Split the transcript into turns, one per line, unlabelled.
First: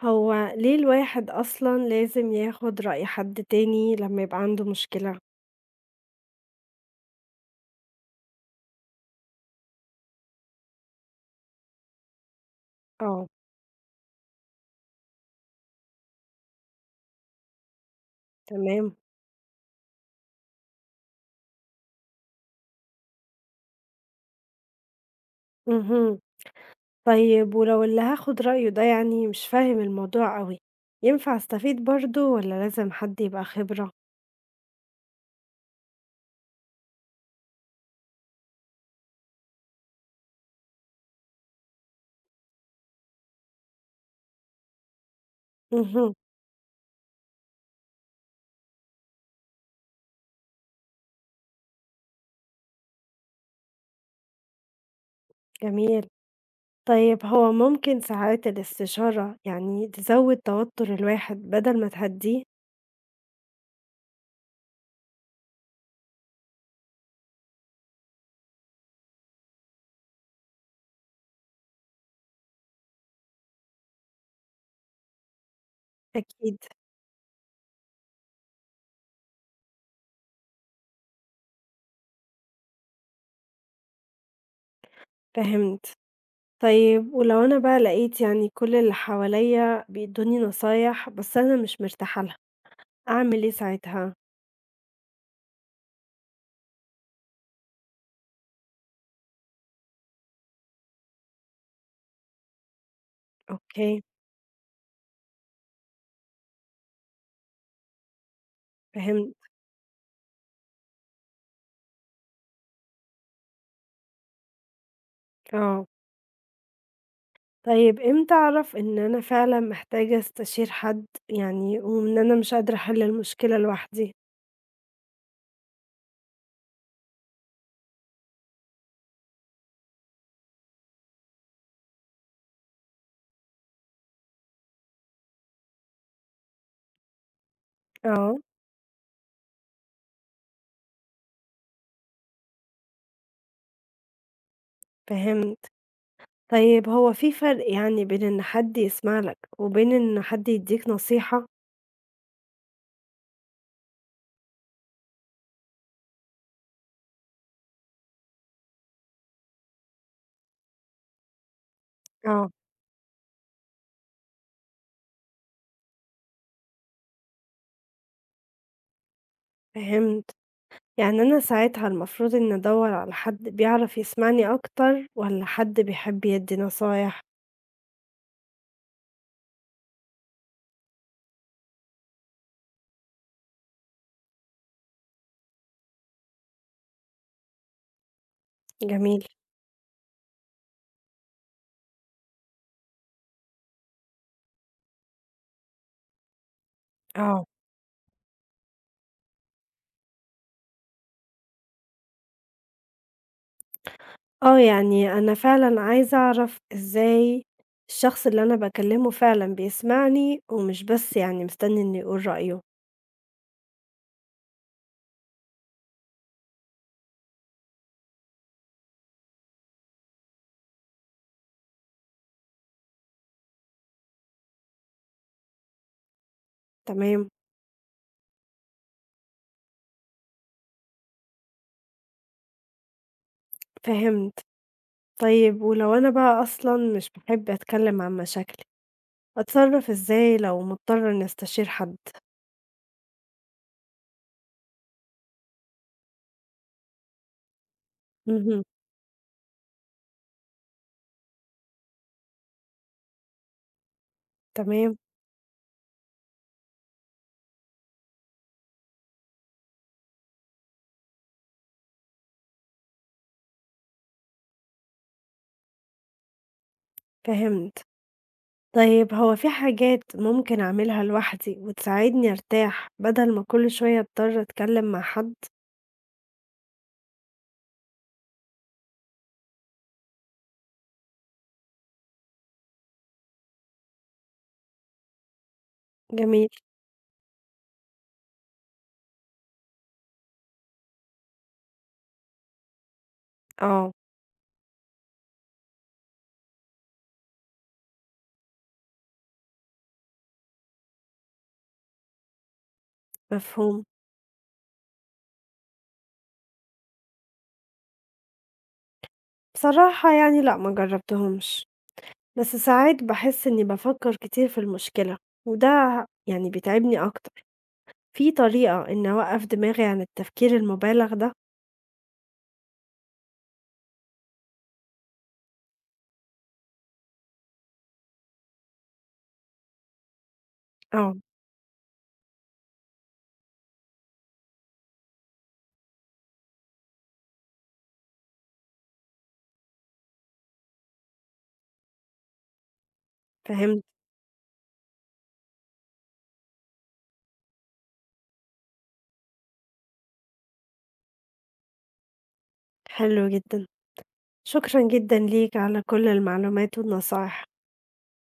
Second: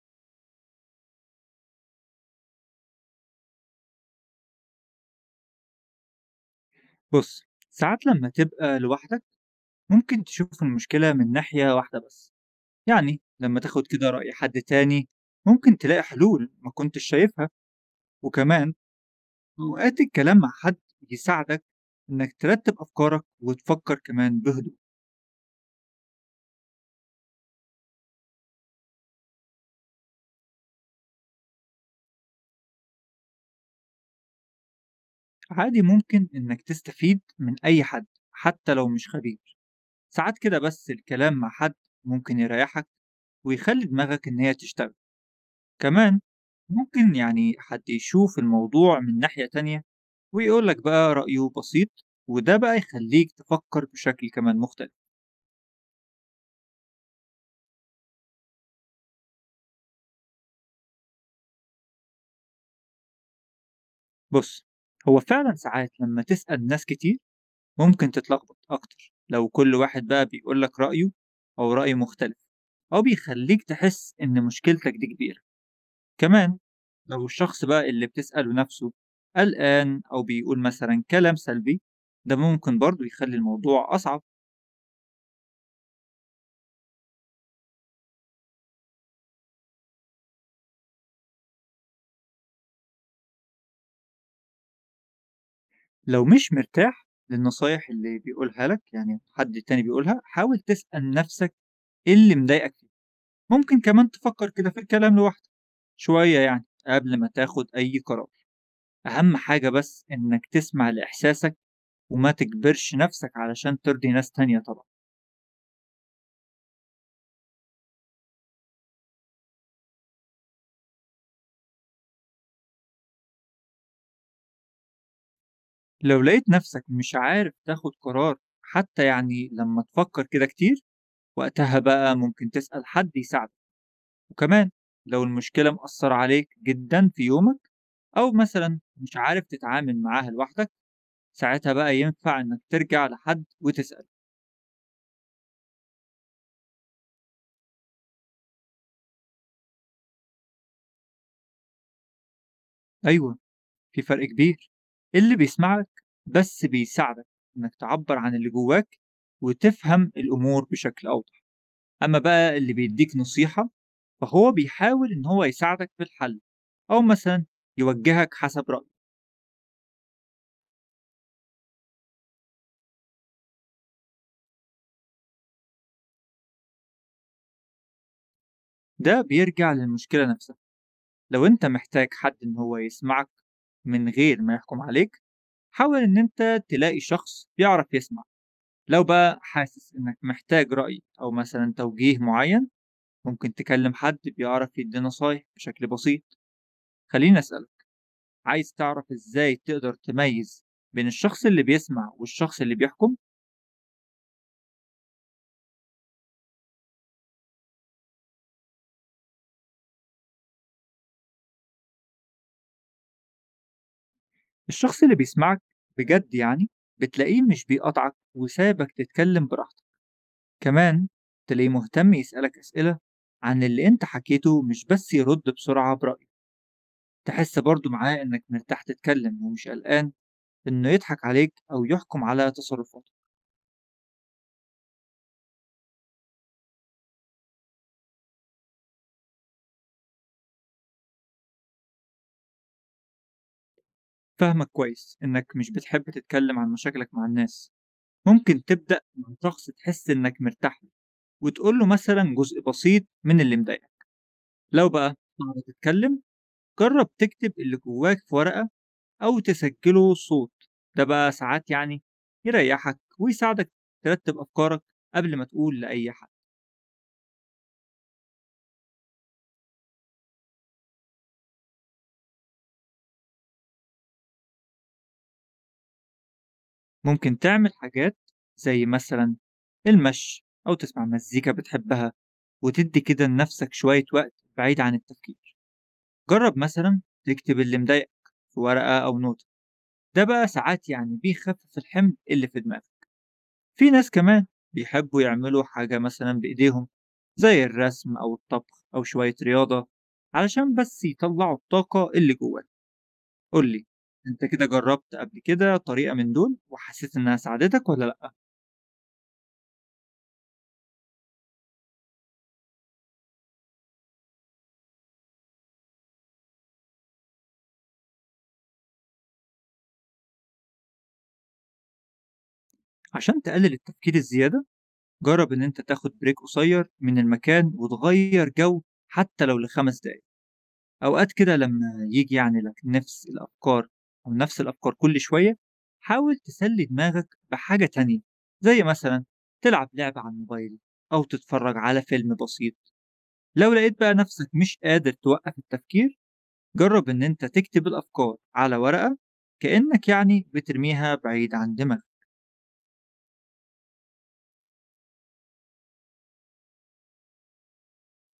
هو ليه الواحد أصلًا لازم ياخد رأي حد تاني لمّا يبقى عنده مشكلة؟
بص، ساعات لما تبقى لوحدك ممكن تشوف المشكلة من ناحية واحدة بس. يعني
آه،
لما تاخد كده رأي حد تاني ممكن تلاقي حلول ما كنتش شايفها. وكمان
تمام،
أوقات الكلام مع حد يساعدك إنك ترتب أفكارك وتفكر كمان بهدوء.
اهم، طيب ولو اللي هاخد رأيه ده يعني مش فاهم الموضوع أوي، ينفع أستفيد برضه والّا لازم حد يبقى خبرة؟
عادي ممكن إنك تستفيد من أي حد حتى لو مش خبير. ساعات كده بس الكلام مع حد ممكن يريحك ويخلي دماغك إن هي تشتغل.
اهم،
كمان ممكن يعني حد يشوف الموضوع من ناحية تانية ويقول لك بقى رأيه بسيط، وده بقى يخليك تفكر بشكل كمان مختلف.
جميل، طيب هو ممكن ساعات الاستشارة يعني تزود توتر الواحد بدل ما تهدّيه؟
بص، هو فعلا ساعات لما تسأل ناس كتير ممكن تتلخبط أكتر لو كل واحد بقى بيقول لك رأيه أو رأي مختلف، أو بيخليك تحس إن مشكلتك دي كبيرة. كمان
أكيد،
لو الشخص بقى اللي بتسأله نفسه قلقان أو بيقول مثلا كلام سلبي، ده ممكن برضه يخلي الموضوع أصعب.
فهمت، طيب ولو أنا بقى لقيت يعني كل اللي حواليّا بيدّوني نصايح بس أنا مش مرتاحة لها؟ أعمل إيه ساعتها؟
لو مش مرتاح للنصايح اللي بيقولها لك يعني حد تاني بيقولها، حاول تسأل نفسك إيه اللي مضايقك فيه. ممكن
أوكي،
كمان تفكر كده في الكلام لوحدك شوية، يعني قبل ما تاخد أي قرار. أهم
فهمت،
حاجة بس إنك تسمع لإحساسك وما تجبرش نفسك علشان ترضي ناس تانية طبعا.
آه. طيب إمتى أعرف إن أنا فعلًا محتاجة أستشير حد يعني وإن أنا مش قادرة أحل المشكلة لوحدي؟
لو لقيت نفسك مش عارف تاخد قرار، حتى يعني لما تفكر كده كتير، وقتها بقى ممكن تسأل حد يساعدك. وكمان لو المشكلة مأثرة عليك جدا في يومك أو
آه،
مثلا مش عارف تتعامل معاها لوحدك، ساعتها بقى ينفع إنك ترجع لحد وتسأل.
فهمت. طيب هو في فرق يعني بين إن حد يسمع لك وبين إن حد يدّيك نصيحة؟
أيوه، في فرق كبير. اللي بيسمعك بس بيساعدك إنك تعبّر عن اللي جواك وتفهم الأمور بشكل أوضح. أما
آه،
بقى اللي بيدّيك نصيحة فهو بيحاول إن هو يساعدك في الحل، أو مثلًا يوجّهك حسب رأيه.
فهمت. يعني أنا ساعتها المفروض إني أدوّر على حد بيعرف يسمعني أكتر والّا حد بيحب يدّي نصايح؟
ده بيرجع للمشكلة نفسها. لو أنت محتاج حد إن هو يسمعك من غير ما يحكم عليك، حاول إن أنت تلاقي شخص بيعرف يسمع. لو
جميل،
بقى حاسس إنك محتاج رأي أو مثلًا توجيه معيّن، ممكن تكلم حد بيعرف يدي نصايح بشكل بسيط. خليني
آه.
أسألك، عايز تعرف إزاي تقدر تميز بين الشخص اللي بيسمع والشخص اللي بيحكم؟
آه، يعني أنا فعلًا عايزة أعرف إزاي الشخص اللي أنا باكلّمه فعلًا بيسمعني، ومش بس يعني مستني إنه يقول رأيه،
الشخص اللي بيسمعك بجد يعني بتلاقيه مش بيقطعك وسابك تتكلم براحتك. كمان تلاقيه مهتم يسألك أسئلة عن اللي أنت حكيته، مش بس يرد بسرعة برأيه.
تمام،
تحس برضه معاه إنك مرتاح تتكلم ومش قلقان إنه يضحك عليك أو يحكم على تصرفاتك.
فهمت. طيب ولو أنا بقى أصلًا مش باحب أتكلّم عن مشاكلي، أتصرّف إزاي لو مضطرة إني أستشير حد؟
فاهمك كويس إنك مش بتحب تتكلم عن مشاكلك مع الناس.
اهم،
ممكن تبدأ مع شخص تحس إنك مرتاح له وتقول له مثلا جزء بسيط من اللي مضايقك. لو
تمام،
بقى صعب تتكلم، جرب تكتب اللي جواك في ورقة أو تسجله صوت. ده بقى ساعات يعني يريحك ويساعدك ترتب أفكارك قبل ما تقول لأي حد.
فهمت. طيب هو في حاجات ممكن أعملها لوحدي وتساعدني أرتاح بدل ما كل شوية أضطر أتكلّم مع حد؟
ممكن تعمل حاجات زي مثلا المشي أو تسمع مزيكا بتحبها، وتدي كده لنفسك شوية وقت بعيد عن التفكير.
جميل،
جرب مثلا تكتب اللي مضايقك في ورقة أو نوت، ده بقى ساعات يعني بيخفف الحمل اللي في دماغك. في
آه،
ناس كمان بيحبوا يعملوا حاجة مثلا بإيديهم، زي الرسم أو الطبخ أو شوية رياضة، علشان بس يطلعوا الطاقة اللي جواك.
مفهوم.
قولي، انت كده جربت قبل كده طريقة من دول وحسيت انها ساعدتك ولا لأ؟
بصراحة يعني لأ، ما جرّبتهمش. بس ساعات باحس إني بافكّر كتير في المشكلة، وده يعني بيتعبني أكتر، في طريقة إني أوقّف دماغي عن التفكير المُبالغ ده؟
عشان تقلل التفكير الزيادة، جرب ان انت تاخد بريك قصير من المكان وتغير جو، حتى لو لـ5 دقايق.
آه،
أوقات كده لما ييجي يعني لك نفس الأفكار، أو نفس الأفكار كل شوية، حاول تسلي دماغك بحاجة تانية زي مثلا تلعب لعبة على الموبايل أو تتفرج على فيلم بسيط. لو
فهمت،
لقيت بقى نفسك مش قادر توقف التفكير، جرب إن أنت تكتب الأفكار على ورقة، كأنك يعني بترميها بعيد عن دماغك.
حلو جدًا، شكرًا جدًا ليك على كل المعلومات والنصايح.